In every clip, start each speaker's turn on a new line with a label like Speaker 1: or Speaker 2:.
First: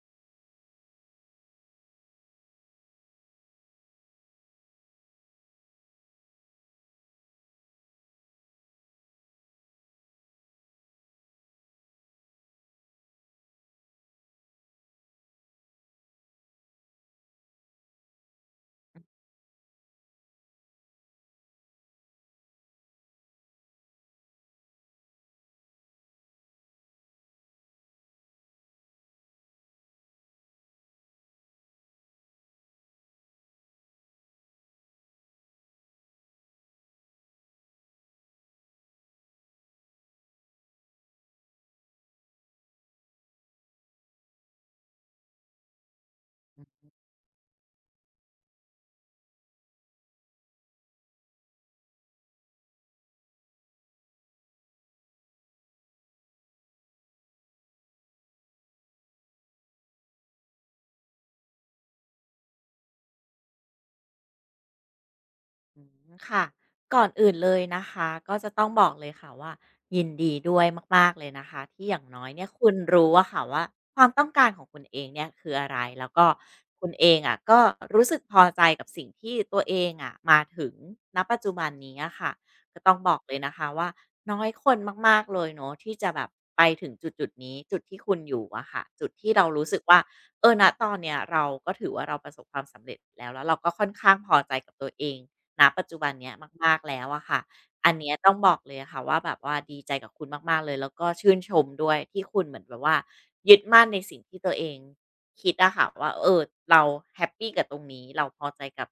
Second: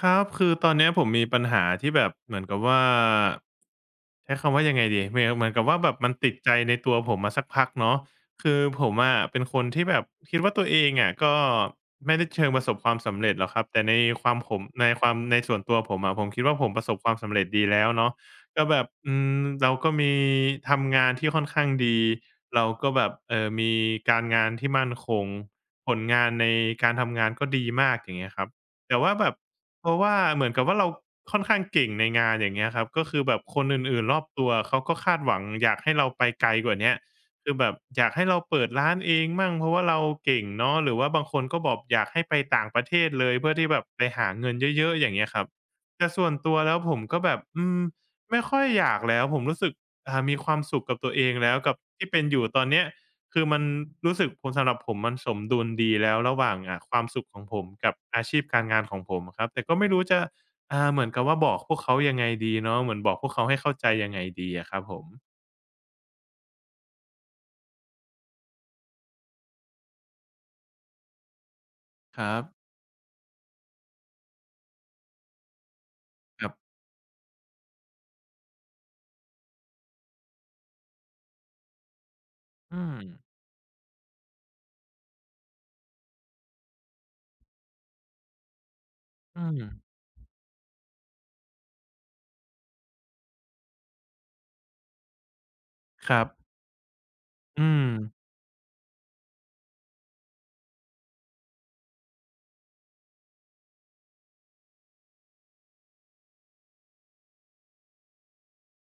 Speaker 1: ครับคือตอนเนี้ยผมมีปัญหาที่แบบเหมือนกับว่าใช้คำว่ายังไงดีเหมือนกับว่าแบบมันติดใจในตัวผมมาสักพักเนาะคือผมอะเป็นคนที่แบบคิดว่าตัวเองอะก็ไม่ได้เชิงประสบความสำเร็จหรอกครับแต่ในความผมในความในส่วนตัวผมอะผมคิดว่าผมประสบความสำเร็จดีแล้วเนาะก็แบบอืมเราก็มีทำงานที่ค่อนข้างดีเราก็แบบมีการงานที่มั่นคงผลงานในการทำงานก็ดีมากอย่างเงี้ยครับแต่ว่าแบบ เพราะว่าเหมือนกับว่าเราค่อนข้างเก่งในงานอย่างเงี้ยครับก็คือแบบคนอื่นๆรอบตัวเขาก็คาดหวังอยากให้เราไปไกลกว่าเนี้ยคือแบบอยากให้เราเปิดร้านเองมั่งเพราะว่าเราเก่งเนาะหรือว่าบางคนก็บอกอยากให้ไปต่างประเทศเลยเพื่อที่แบบไปหาเงินเยอะๆอย่างเงี้ยครับแต่ส่วนตัวแล้วผมก็แบบอืมไม่ค่อยอยากแล้วผมรู้สึกมีความสุขกับตัวเองแล้วกับที่เป็นอยู่ตอนเนี้ย คือมันรู้สึกผมสำหรับผมมันสมดุลดีแล้วระหว่างความสุขของผมกับอาชีพการงานของผมอะครับแต่ก็ไม่รู้จะเหมือนกับว่าบอกพวกเขายังไงดีเนาะเหมือนบอกพวกเขาให้เข้าใจยังไงดีอะครับผม
Speaker 2: อืมค่ะก่อนอื่นเลยนะคะก็จะต้องบอกเลยค่ะว่ายินดีด้วยมากๆเลยนะคะที่อย่าง
Speaker 1: ค
Speaker 2: น้อย
Speaker 1: รับ
Speaker 2: เนี่ยคุณรู้อะค่ะว่าความต้องการของคุณเองเนี่ยคืออะไรแล้วก็
Speaker 1: ครับ
Speaker 2: คุณเองอะก็รู้สึกพอใจกับสิ่งที่ตัวเองอะมาถึงณปัจจุบันนี้อะค่ะ
Speaker 1: อื
Speaker 2: ก็ต้
Speaker 1: ม
Speaker 2: องบอกเลยนะคะว่าน้อยคนมากๆเลยเนาะที่จะแบบไปถึงจุดจุดนี้จุดที่คุณอยู่อะค่ะจุดที่เรา
Speaker 1: อืม
Speaker 2: รู้สึกว่าเออณตอนเนี้ยเราก็ถือว่าเราประสบความสำเร็จแล้วแล้วเราก็ค่อนข้างพอใจกับตัวเอง ณปัจจุบั
Speaker 1: ค
Speaker 2: น
Speaker 1: รับ
Speaker 2: เนี้ยมากๆแล้วอะค่ะ
Speaker 1: อืม
Speaker 2: อันเนี้ยต้องบอกเลยอะค่ะว่าแบบว่าดีใจกับคุณมากๆเลยแล้วก็ชื่นชมด้วยที่คุณเหมือนแบบว่ายึดมั่นในสิ่งที่ตัวเองคิดอะค่ะว่าเออเราแฮปปีกับตรงนี้เราพอใจกับ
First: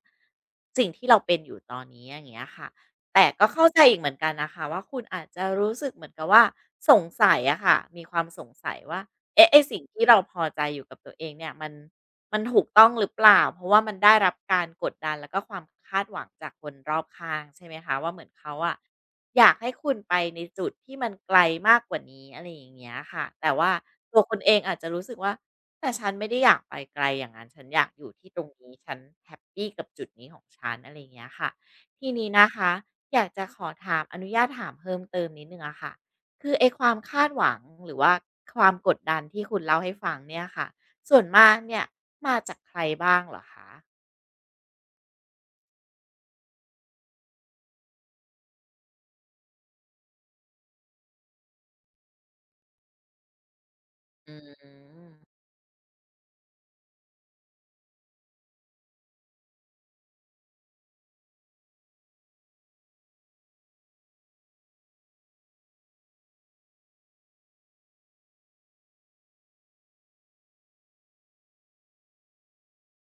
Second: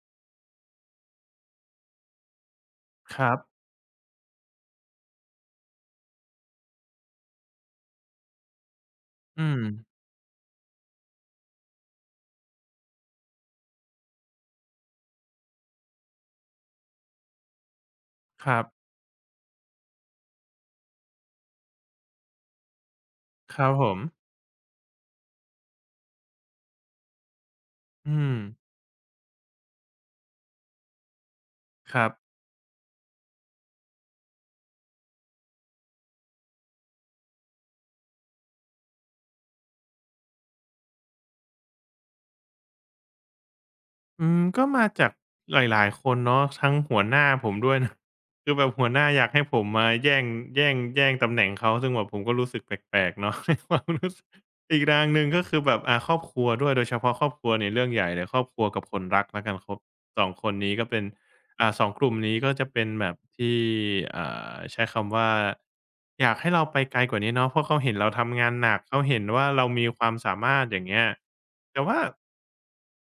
Speaker 2: สิ่งที่เราเป็นอยู่ตอนนี้อย่างเงี้ยค่ะ
Speaker 1: ค
Speaker 2: แต่
Speaker 1: รับ
Speaker 2: ก็เข้าใจอีกเหมือนกันนะคะว่าคุณอาจจะรู้สึกเหมือนกับว่าสงสัยอะค่ะมีความสงสัยว่า
Speaker 1: อื
Speaker 2: เอ๊ะไอ้
Speaker 1: ม
Speaker 2: สิ่งที่เราพอใจอยู่กับตัวเองเนี่ยมัน มันถูกต้องหรือเปล่าเพราะว่ามันได้รับการกดดันแล้วก็ความคาดหวังจากคนรอบข้างใช่ไหมคะว่าเหมือน
Speaker 1: ค
Speaker 2: เขา
Speaker 1: รับ
Speaker 2: อะอยากให้คุณไปในจุดที่มันไกลมากกว่านี้อะไรอย่างเงี้ยค่ะแต่
Speaker 1: ครั
Speaker 2: ว่า
Speaker 1: บผม
Speaker 2: ตัวคุณเองอาจจะรู้สึกว่าแต่ฉันไม่ได้อยากไปไกลอย่างนั้นฉันอยากอยู่
Speaker 1: อื
Speaker 2: ที่
Speaker 1: ม
Speaker 2: ตรงนี้ฉันแฮปปีกับจุดนี้ของฉันอะไรอย่างเงี้ยค่ะ
Speaker 1: ครั
Speaker 2: ที
Speaker 1: บ
Speaker 2: นี้นะคะอยากจะขอถามอนุญาตถามเพิ่มเติมนิดหนึ่งอะค่ะคือไอ้ความคาดหวังหรือว่าความกดดันที่คุณเล่าให้ฟังเนี่ยค่ะ ส่วนมากเนี่ยมาจากใครบ้างเหรอคะ
Speaker 1: อืมก็มาจากหลายๆคนเนาะทั้งหัวหน้าผมด้วยนะ คือแบบหัวหน้าอยากให้ผมมาแย่งแย่งตำแหน่งเขาซึ่งแบบผมก็รู้สึกแปลกๆเนาะ ในความรู้สึก
Speaker 2: อื
Speaker 1: อีกทางหนึ่ง
Speaker 2: ม
Speaker 1: ก็คือแบบครอบครัวด้วยโดยเฉพาะครอบครัวเนี่ยเรื่องใหญ่เลยครอบครัวกับคนรักแล้วกันครบสองคนนี้ก็เป็นสองกลุ่มนี้ก็จะเป็นแบบที่อ่ใช้คำว่าอยากให้เราไปไกลกว่านี้เนาะเพราะเขาเห็นเราทำงานหนักเขาเห็นว่าเรามีความสามารถอย่างเงี้ยแต่ว่า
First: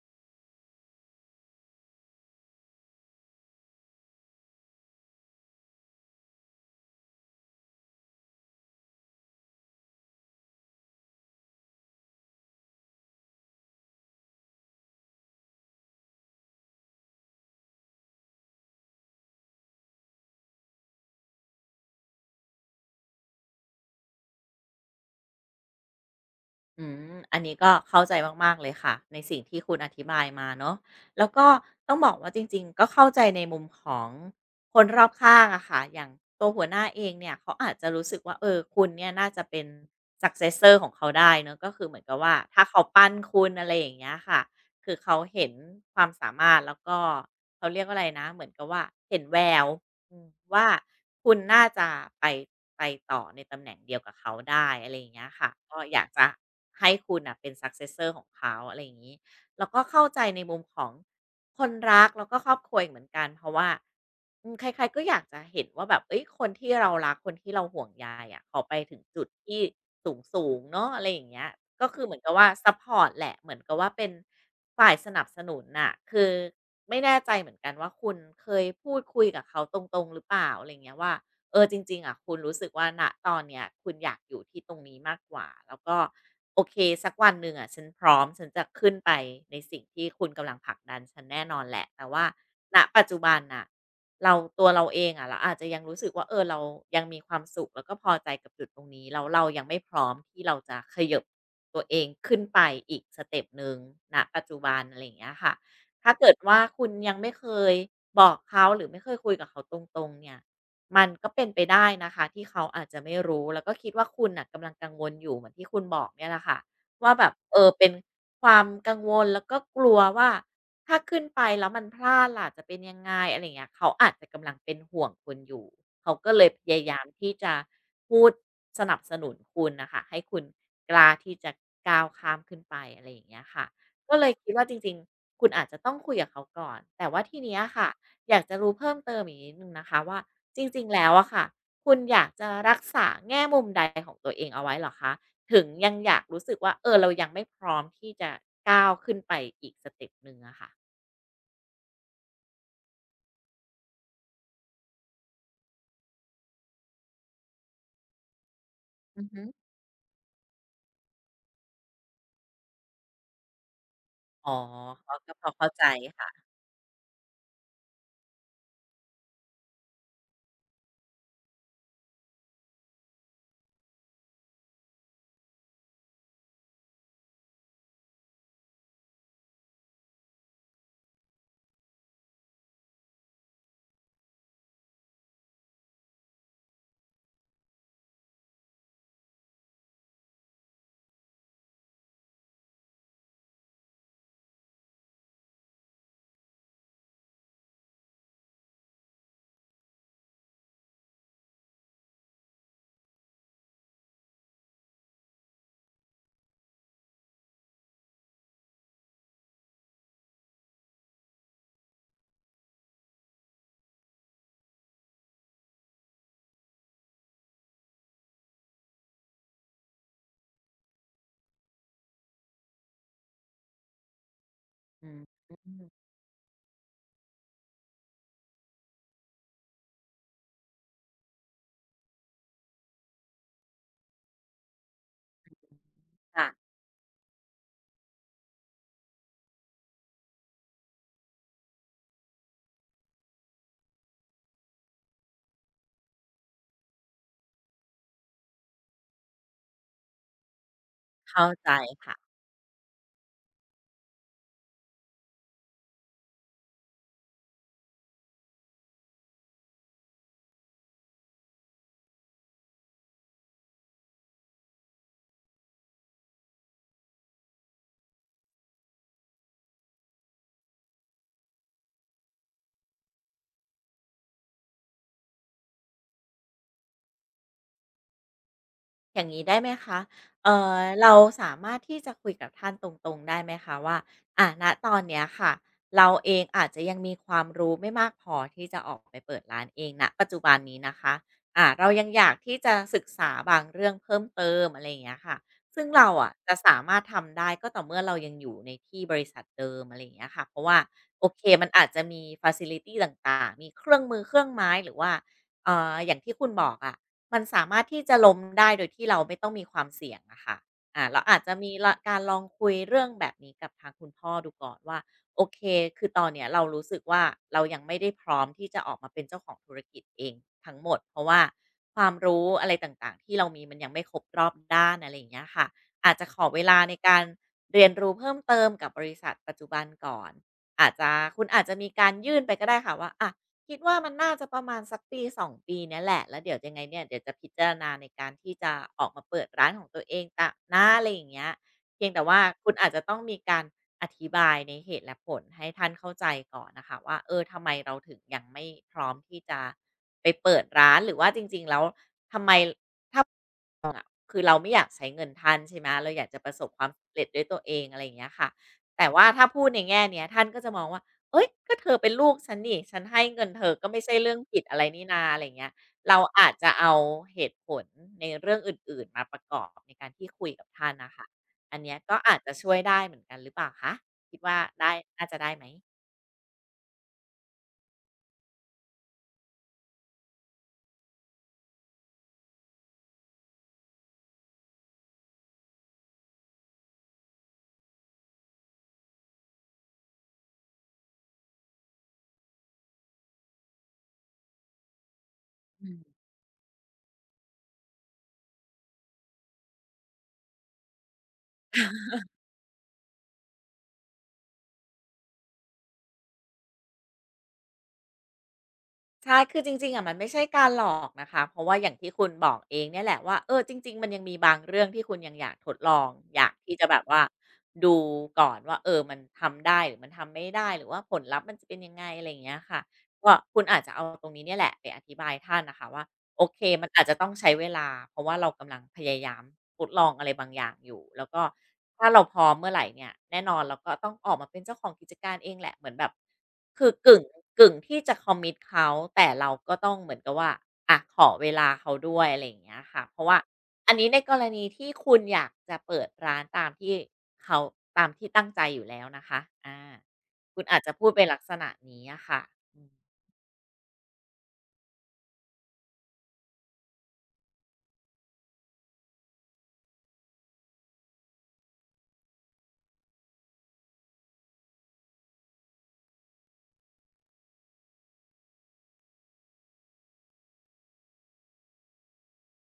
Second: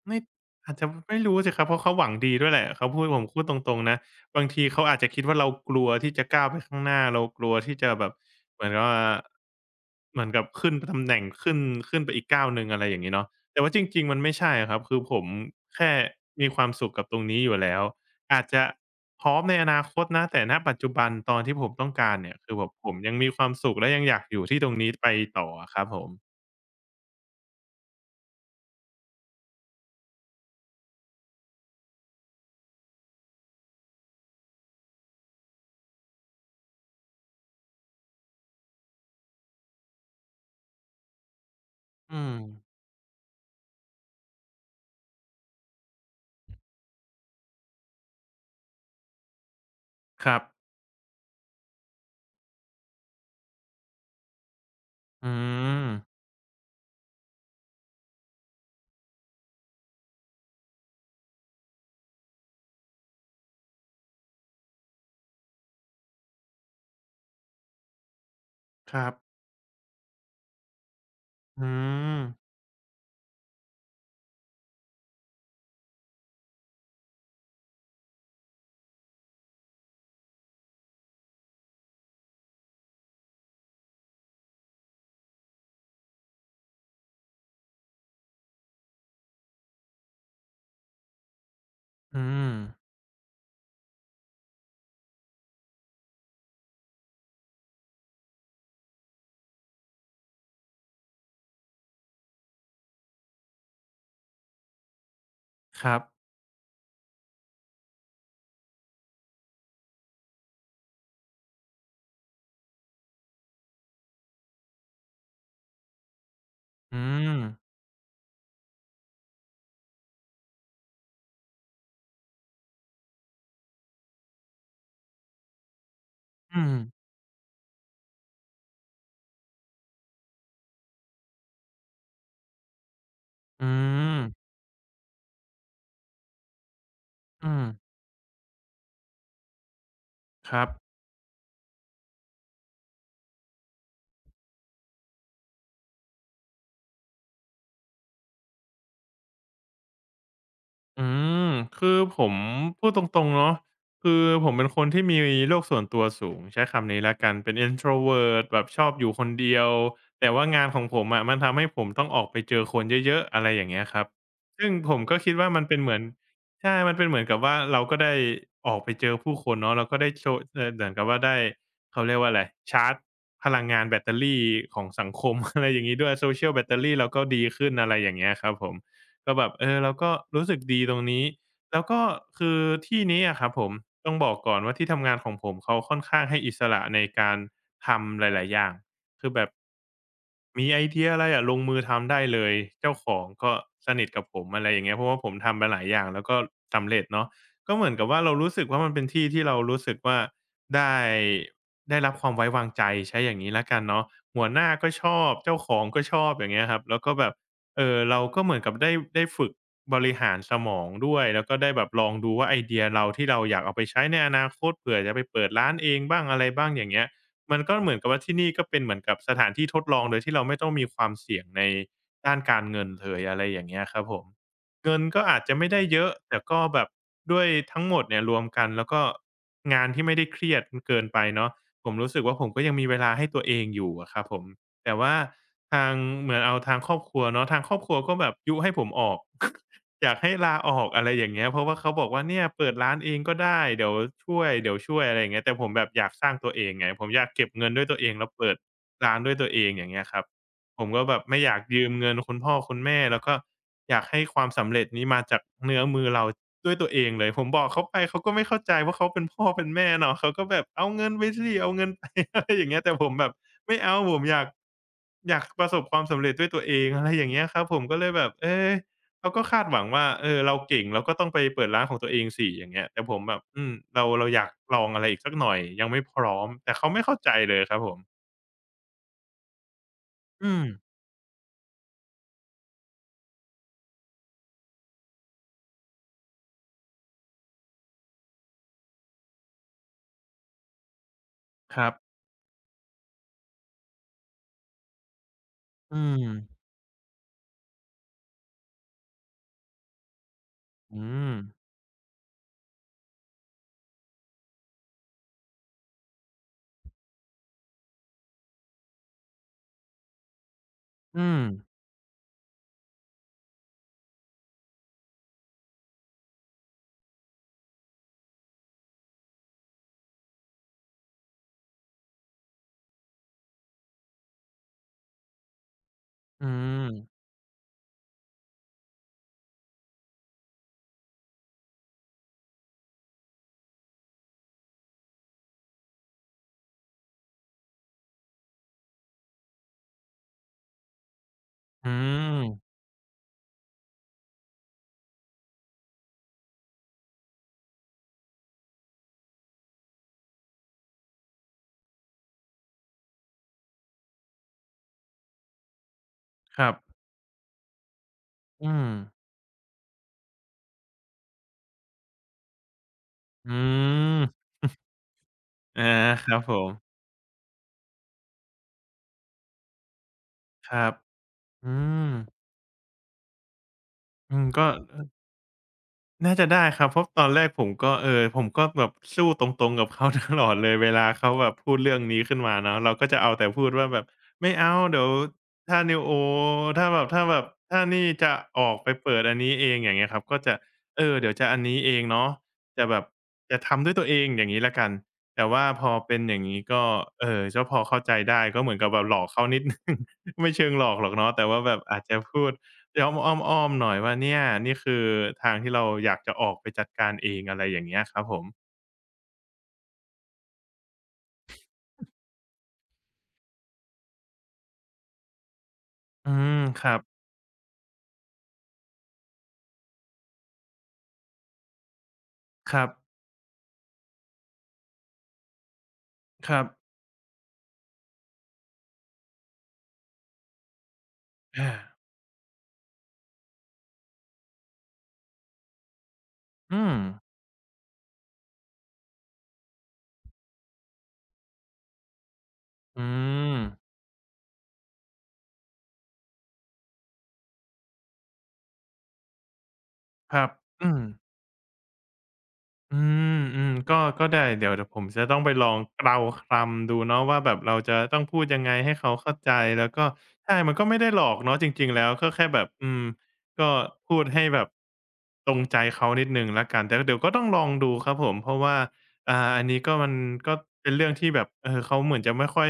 Speaker 1: ไม่ อาจจะไม่รู้สิครับเพราะเขาหวังดีด้วยแหละเขาพูดผมพูดตรงๆนะบางทีเขาอาจจะคิดว่าเรากลัวที่จะก้าวไปข้างหน้าเรากลัวที่จะแบบเหมือนกับว่าเหมือนกับขึ้นตำแหน่งขึ้นไปอีกก้าวหนึ่งอะไรอย่างงี้เนาะแต่ว่าจริงๆมันไม่ใช่อะครับคือผมแค่มีความสุขกับตรงนี้อยู่แล้วอาจจะพร้อมในอนาคตนะแต่ณปัจจุบันตอนที่ผมต้องการเนี่ยคือแบบผมยังมีความสุขและยังอยากอยู่ที่ตรงนี้ไปต่ออะครับผม
Speaker 2: อืมอันนี้ก็เข้าใจมากๆเลยค่ะในสิ่งที่คุณอธิบายมาเนาะแล้วก็ต้องบอกว่าจริงๆก็เข้าใจในมุมของคนรอบข้างอะค่ะอย่างตัวหัวหน้าเองเนี่ยเขาอาจจะรู้สึกว่าเออคุณเนี่ยน่าจะเป็น successor ของเขาได้เนาะก็คือเหมือนกับ
Speaker 1: อืม
Speaker 2: ว่าถ้าเขาปั้นคุณอะไรอย่างเงี้ยค่ะคือเขาเห็นความสามารถแล้วก็เขาเรียกว่าอะไรนะเหมือนกับว่าเห็นแวว อื
Speaker 1: ค
Speaker 2: ม
Speaker 1: รับ
Speaker 2: ว่าคุณน่าจะไปไปต่อในตำแหน่งเดียวกับเขาได้อะไรอย่างเงี้ย
Speaker 1: อื
Speaker 2: ค่ะก็
Speaker 1: ม
Speaker 2: อยากจะให้คุณน่ะเป็น successor ของเขาอะไรอย่างงี้ แล้วก็เข้าใจในมุมของคนรักแล้วก็ครอบครัวอีกเหมือนกันเพราะว่าอืมใครๆก็อยากจะเห็นว่าแบบเอ้ยคนที่เรารักคนที่เราห่วงใยอะเขาไป
Speaker 1: ค
Speaker 2: ถึง
Speaker 1: รับ
Speaker 2: จุดที่สูงๆเนาะอะไรอย่างเงี้ย
Speaker 1: อื
Speaker 2: ก็คือเหมือน
Speaker 1: ม
Speaker 2: กับว่าซัปพอร์ตแหละเหมือนกับว่าเป็นฝ่ายสนับสนุนน่ะคือไม่แน่ใจเหมือนกันว่าคุณเคยพูดคุยกับเขาตรงๆหรือเปล่าอะไรอย่างเงี้ยว่า เออจริงๆอะคุณรู้สึกว่าณตอนเนี้ยคุณอยากอยู่ที่ตรงนี้มากกว่าแล้วก็โอเคสักวันหนึ่งอะฉันพร้อมฉันจะขึ้นไปในสิ่งที่คุณกำลังผลักดันฉันแน่นอนแหละแต่ว่า
Speaker 1: อืม
Speaker 2: ณปัจจุบันน่ะเราตัวเราเองอะเราอาจจะยังรู้สึกว่าเออเรายังมีความสุขแล้วก็พอใจกับจุดตรงนี้แล้วเรายังไม่พร้อมที่เราจะเขยิบตัวเองขึ้นไปอีกสเต็ปหนึ่งณปัจจุบันอะไรอย่างเงี้ยค่ะ
Speaker 1: ครับ
Speaker 2: ถ้าเกิดว่าคุณยังไม่เคยบอกเขาหรือไม่เคยคุยกับเขาตรงๆเนี่ย มันก็เป็นไปได้นะคะที่เขาอาจจะไม่รู้แล้วก็คิดว่าคุณน่ะกำลังกังวลอยู่เหมือนที่คุณบอกเนี่ยแหละค่ะ
Speaker 1: อื
Speaker 2: ว่าแบ
Speaker 1: ม
Speaker 2: บเออเป็นความกังวลแล้วก็กลัวว่าถ้าขึ้นไปแล้วมันพลาดล่ะจะเป็นยังไงอะไรอย่างเงี้ยเขาอาจจะกำลังเป็นห่วงคุณอยู่เขาก็เลยพ
Speaker 1: อืม
Speaker 2: ยายามที่จะพูดสนับสนุนคุณน่ะค่ะให้คุณกล้าที่จะก้าวข้ามขึ้นไปอะไรอย่างเงี้ยค่ะ
Speaker 1: อื
Speaker 2: ก็
Speaker 1: ม
Speaker 2: เลยคิดว่าจริงๆคุณอาจจะต้องคุยกับเขาก่อนแต่ว่าที
Speaker 1: อื
Speaker 2: เนี้ย
Speaker 1: ม
Speaker 2: ค่ะอยากจะรู้เพิ่มเติมอีกนิดหนึ่งนะคะว่า
Speaker 1: ค
Speaker 2: จ
Speaker 1: รับ
Speaker 2: ริงๆ แล้วอะค่ะ คุณอยากจะรักษาแง่มุมใดของตัวเองเอาไว้เหรอคะ ถึงยังอยากรู้สึกว่า เออเรายังไม่พร้อมที่จะก้าวขึ้นไปอีกสเต็ปหนึ่งอะค่ะ
Speaker 1: อืมคือผมพูดตรงๆเนาะคือผมเป็นคนที่มีโลกส่วนตัวสูงใช้คำนี้แล้วกันเป็น introvert แบบชอบอยู่ค
Speaker 2: อือ
Speaker 1: น
Speaker 2: ฮึ
Speaker 1: เดียวแต่ว่างานของผมอะมันทำให้ผมต้องออกไปเจอคนเยอะๆอะไรอย่างเงี้ยครับ
Speaker 2: อ๋อ
Speaker 1: ซึ่งผม
Speaker 2: ก็
Speaker 1: ก็
Speaker 2: ก็
Speaker 1: คิด
Speaker 2: พ
Speaker 1: ว่า
Speaker 2: อ
Speaker 1: มัน
Speaker 2: เข้า
Speaker 1: เป็น
Speaker 2: ใจ
Speaker 1: เหมือน
Speaker 2: ค่ะ
Speaker 1: ใช่มันเป็นเหมือนกับว่าเราก็ได้ออกไปเจอผู้คนเนาะเราก็ได้โชว์เหมือนกับว่าได้เขาเรียกว่าอะไรชาร์จพลังงานแบตเตอรี่ของสังคม อะไรอย่างงี้ด้วย Social แบตเตอรี่เราก็ดีขึ้นอะไรอย่างเงี้ยครับผม ก็แบบเออเราก็รู้สึกดีตรงนี้แล้วก็คือที่นี้อะครับผมต้องบอกก่อนว่าที่ทำงานของผมเขาค่อนข้างให้อิสระในการทำหลายๆอย่างคือแบบมีไอเดียอะไรอะลงมือทำได้เลยเจ้าของก็สนิทกับผมอะไรอย่างเงี้ยเพราะว่าผมทำมาหลายอย่างแล้วก็สำเร็จเนาะก็เหมือนกับว่าเรารู้สึกว่ามันเป็นที่ที่เรารู้สึกว่าได้ได้รับความไว้วางใจใช้อย่างงี้แล้วกันเนาะหัวหน้าก็ชอบเจ้าของก็ชอบอย่างเงี้ยครับแล้วก็แบบ อเราก็เหมือนกับได้ฝึกบริหารสมองด้วยแล้วก็ได้แบบลองดูว่าไอเดียเราที่เราอยากเอาไปใช้ในอนาคตเผื่อจะไปเปิดร้านเองบ้างอะไรบ้างอย่างเงี้ยมันก็เหมือนกับว่าที่นี่ก็เป็นเหมือนกับสถานที่ทดลองโดยที่เราไม่ต้องมีความเสี่ยงในด้านการเงินเลยอะไรอย่างเงี้ยครับผมเงิน
Speaker 2: อืม
Speaker 1: ก็อาจ
Speaker 2: อื
Speaker 1: จะไม่
Speaker 2: ม
Speaker 1: ได้เยอะแต่ก็แบบด้วยทั้งหมดเนี่ยรวมกันแล้วก็งานที่ไม่ได้เครียดเกินไปเนาะผมรู้สึกว่าผมก็ยังมีเวลาให้ตัวเองอยู่อะครับผม แต่ว่าทางเหมือน
Speaker 2: ค่ะ
Speaker 1: เอาทางครอบครัวเนาะทางครอบครัวก็แบบยุให้ผมออก อยากให้ลาออกอะไรอย่างเงี้ยเพราะว่าเขาบอกว่าเนี่ยเปิดร้านเองก็ได้เดี๋ยวช่วยเดี๋ยวช่วยอะไรอย่างเงี้ยแต่ผมแบบอยากสร้างตัวเองไงผมอยากเก็บเงินด้วยตัวเองแล้วเปิดร้านด้วยตัวเองอย่างเงี้ยครับผมก็แบบไม่
Speaker 2: เข้า
Speaker 1: อยาก
Speaker 2: ใจ
Speaker 1: ยืมเงิ
Speaker 2: ค่ะ
Speaker 1: นคุณพ่อคุณแม่แล้วก็อยากให้ความสำเร็จนี้มาจากเนื้อมือเราด้วยตัวเองเลยผมบอกเขาไปเขาก็ไม่เข้าใจเพราะเขาเป็นพ่อเป็นแม่เนาะเขาก็แบบเอาเงินไปสิเอาเงินไป อะไรอย่างเงี้ยแต่ผมแบบ ไม่เอาผมอยากประสบความสำเร็จด้วยตัวเองอะไรอย่างเงี้ยครับผมก็เลยแบบเราก็คาดหวังว่าเราเก่งเราก็ต้องไปเปิดร้านของตัวเองสิอย่างเงี้ยแต่ผมแบบอืมเราอยากลองอะไรอีกสักหน่อยยังไม่พร้อมแต่เขาไม่เข้าใจเลยครับผม
Speaker 2: อย่างงี้ได้ไหมคะ
Speaker 1: อืม
Speaker 2: เราสามารถที่จะคุยกับท่านตรงๆได้ไหมคะว่าอะณตอนเนี้ยค่ะ เราเองอาจจะยังมีความรู้ไม่มากพอที่จะออกไปเปิดร้านเองณปัจจุบันนี้นะคะอ่ะ
Speaker 1: ค
Speaker 2: เรา
Speaker 1: รับ
Speaker 2: ยังอยากที่จะศึกษาบางเรื่องเพิ่มเติมอะไรอย่างเงี้ยค่ะ ซึ่ง
Speaker 1: อื
Speaker 2: เรา
Speaker 1: ม
Speaker 2: อ่ะจะสามารถทำได้ก็ต่อเมื่อเรายังอยู่ในที่บริษัทเดิมอะไรอย่างเงี้ยค่ะเพราะว่า
Speaker 1: อื
Speaker 2: โอ
Speaker 1: ม
Speaker 2: เคมันอาจจะมีฟัซิลิตีต่างๆมีเครื่องมือเครื่องไม้หรือว่าอย่างที่คุณบอกอะ มันสามารถที่จะล้มได้โดยที่เราไม่ต้องมีความเสี่ยงอะค่ะ
Speaker 1: อื
Speaker 2: เราอา
Speaker 1: ม
Speaker 2: จจะมีละการลองคุยเรื่องแบบนี้กับทางคุณพ่อดูก่อนว่าโอเคคือตอนเนี้ยเรารู้สึกว่าเรายังไม่ได้พร้อมที่จะออกมาเป็นเจ้าของธุรกิจเองทั้งหมดเพราะว่าความรู้อะไรต่างๆที่เรามีมันยังไม่ครบรอบด้านอะไรอย่างเงี้ยค่ะอาจจะขอ
Speaker 1: อื
Speaker 2: เวลาใน
Speaker 1: ม
Speaker 2: การเรียนรู้เพิ่มเติมกับบริษัทปัจจุบันก่อนอาจจะคุณอาจจะมีการยื่นไปก็ได้ค่ะว่าอะ คิดว่ามันน่าจะประมาณสัก1-2 ปีเนี่ยแหละแล้วเดี๋ยวยังไงเนี่ยเดี๋ยวจะพิจารณาในการที่จะออกมาเปิดร้านของตัวเองตะหนาอะไรอย่างเงี้ย
Speaker 1: อื
Speaker 2: เพียงแต่ว่า
Speaker 1: ม
Speaker 2: คุณอาจจะต้องมีการอธิบายในเหตุและผลให้ท่านเข้าใจก่อนนะคะว่าเออทำไมเราถึงยังไม่พร้อมที่จะไปเปิดร้านหรือว่าจริงๆแล้วทำไมถ้า คือเราไม่อยากใช้เงินท่านใช่ไหมเราอยากจะประ
Speaker 1: ค
Speaker 2: สบ
Speaker 1: รับ
Speaker 2: ความสำเร็จด้วยตัวเองอะไรอย่างเงี้ยค่ะ
Speaker 1: อืม
Speaker 2: แต่ว่าถ้าพูดในแง่เนี้ยท่านก็จะมองว่าเอ้ยก็เธอเป็นลูกฉันนี่ฉันให้เงิน
Speaker 1: อื
Speaker 2: เธอก็ไม่ใช่
Speaker 1: ม
Speaker 2: เรื่องผิดอะไรนี่นาอะไรอย่างเงี้ย
Speaker 1: อา
Speaker 2: เรา
Speaker 1: ครับ
Speaker 2: อา
Speaker 1: ผ
Speaker 2: จจะเอา
Speaker 1: ม
Speaker 2: เหตุผลในเรื่องอื่นๆมาประกอบในการที่คุยกับ
Speaker 1: ครั
Speaker 2: ท่าน
Speaker 1: บ
Speaker 2: นะคะ
Speaker 1: อื
Speaker 2: อันเนี้ย
Speaker 1: ม
Speaker 2: ก็อาจจะช่วยได้เหมือนกันหรือเปล่าคะ
Speaker 1: อื
Speaker 2: คิด
Speaker 1: ม
Speaker 2: ว่า
Speaker 1: ก็
Speaker 2: ได้น่าจะได้ไหม
Speaker 1: น่าจะได้ครับเพราะตอนแรกผมก็ผมก็แบบสู้ตรงๆกับเขาตลอดเลยเวลาเขาแบบพูดเรื่องนี้ขึ้นมาเนาะเราก็จะเอาแต่พูดว่าแบบไม่เอาเดี๋ยวถ้านิวโอถ้าแบบถ้านี่จะออกไปเปิดอันนี้เองอย่างเงี้ยครับก็จะเดี๋ยวจะอันนี้เองเนาะจะแบบจะทำด้วยตัวเองอย่างงี้แล้วกันแต่ว่าพ
Speaker 2: อื
Speaker 1: อเป็น
Speaker 2: ม
Speaker 1: อย่างงี้ก็ก็พอเข้าใจได้ก็เหมือนกับแบบหลอกเขานิดหนึ่งไม่เชิงหลอกหรอกเนาะแต่ว่าแบบอาจจะพูด เดี๋ยวอ้อมๆหน่อยว่าเนี่ยนี่คือทางที่เราอยากจะออกไปจัดการเองอะไรอย่างเงี้ยครับผม
Speaker 2: ใช่ คือจริงๆอะมันไม่ใช่การหลอกนะคะเพราะว่าอย่างที่คุณบอกเองเนี่ยแหละว่าเออจริงๆมันยังมีบางเรื่องที่คุณยังอยากทดลอง
Speaker 1: อื
Speaker 2: อยาก
Speaker 1: ม
Speaker 2: ที่
Speaker 1: ค
Speaker 2: จะ
Speaker 1: รั
Speaker 2: แบ
Speaker 1: บ
Speaker 2: บว่าดูก่อนว่าเออมันทำได้หรือมันทำไม่ได้ หรือว่าผลลัพธ์มันจะเป็นยังไงอะไรอย่างเงี้ย
Speaker 1: ค
Speaker 2: ค่ะ
Speaker 1: รับ
Speaker 2: ก็คุณอาจจะเอาตรงนี้เนี่ยแหละไปอธิบายท่านน่ะค่ะว่า โอ
Speaker 1: ค
Speaker 2: เค
Speaker 1: รับ
Speaker 2: มันอาจจะต้องใช้เวลาเพราะว่าเรากำลังพยายามทดลองอะไรบางอย่างอยู่แล้วก็
Speaker 1: อา
Speaker 2: ถ้าเราพร้อมเมื่อไหร่เนี่ยแน่นอนเราก็ต้องออกมาเป็นเจ้าของกิจการเองแหละเหมือนแบบ
Speaker 1: อื
Speaker 2: คือ
Speaker 1: ม
Speaker 2: กึ่งที่จะ commit เขาแต่เราก็ต้องเหมือนกับว่าอะขอเวลาเขาด้วยอะไรอย่างเงี้ย
Speaker 1: อื
Speaker 2: ค่ะเพราะว่า
Speaker 1: ม
Speaker 2: อันนี้ในกรณีที่คุณอยากจะเปิดร้านตามที่เขาตามที่ตั้งใจอยู่แล้วนะคะอา
Speaker 1: ครับ
Speaker 2: คุณอาจ
Speaker 1: อื
Speaker 2: จะ
Speaker 1: ม
Speaker 2: พูดเป็นลักษณะนี้อะค่ะ
Speaker 1: อืมอืมก็ได้เดี๋ยวผมจะต้องไปลองเกลาคลำดูเนาะว่าแบบเราจะต้องพูดยังไงให้เขาเข้าใจแล้วก็ใช่มันก็ไม่ได้หลอกเนาะจริงๆแล้วก็แค่แบบอืมก็พูดให้แบบตรงใจเขานิดนึงแล้วกันแต่เดี๋ยวก็ต้องลองดูครับผมเพราะว่าอันนี้ก็มันก็เป็นเรื่องที่แบบเขาเหมือนจะไม่ค่อย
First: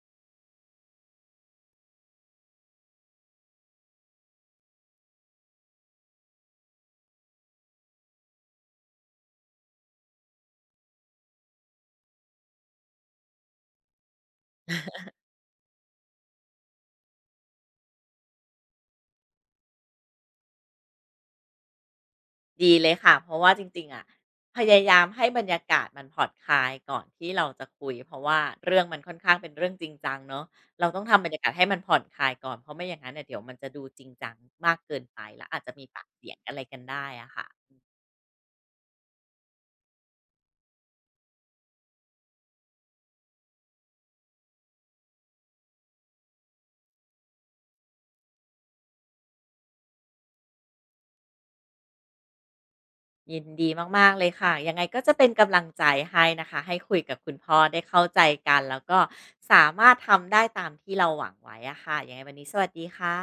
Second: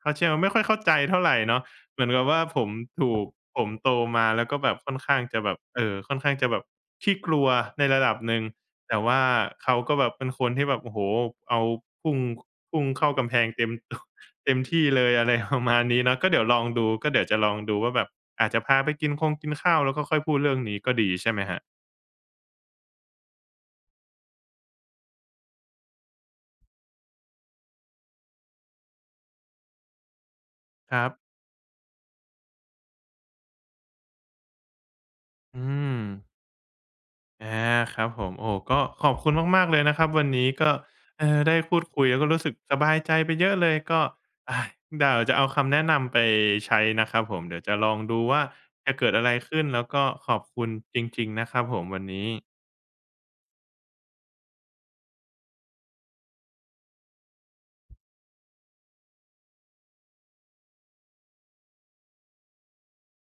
Speaker 1: เขาเชื่อว่าไม่ค่อยเข้าใจเท่าไหร่เนาะเหมือนกับว่าผมถูกผมโตมาแล้วก็แบบค่อนข้างจะแบบค่อนข้างจะแบบขี้กลัวในระดับหนึ่ง แต่ว่าเขาก็แบบเป็นคนที่แบบโอ้โฮเอาพุ่งพุ่งเข้ากำแพงเต็ม ตวเต็มที่เลยอะไรประมาณนี้เนาะก็เดี๋ยวลองดูก็เดี๋ยวจะลองดูว่าแบบอาจจะพาไปคงกินข้าวแล้วก็ค่อยพูดเรื่องนี้ก็ดีใช่ไหมครับ
Speaker 2: ดีเลยค่ะเพราะว่าจริงๆอ่ะพยายามให้บรรยากาศมันผ่อนคลายก่อนที่เราจะคุยเพราะว่าเรื่องมันค่อนข้างเป็นเรื่องจริงจังเนาะเรา
Speaker 1: ค
Speaker 2: ต้อ
Speaker 1: รั
Speaker 2: ง
Speaker 1: บ
Speaker 2: ทำบรรยากาศให้มันผ่อนคลายก่อนเพราะไม่อย่างนั้นเนี่ยเดี๋ยวมันจะดูจริงจังมากเกินไปแล้วอา
Speaker 1: อื
Speaker 2: จจะมี
Speaker 1: ม
Speaker 2: ปากเสียงอะไรกันได้อะค่ะ
Speaker 1: อาครับผมโอ้ก็ขอบคุณมากๆเลยนะครับวันนี้ก็ได้พูดคุยแล้วก็รู้สึกสบายใจไปเยอะเลยก็อาเดี๋ยวจะเอาคำแนะนำไปใช้นะครับผมเดี๋ยวจะลองดูว่าจะเกิดอะไรขึ้นแล้วก็ขอบคุณจริงๆนะครับผมวันนี้
Speaker 2: ยินดีมากๆเลยค่ะยังไงก็จะเป็นกำลังใจให้นะคะให้คุยกับคุณพ่อได้เข้าใจกันแล้วก็สามารถทำได้ตามที่เราหวังไว้อะค่ะยังไงวันนี้สวัสดีค่ะ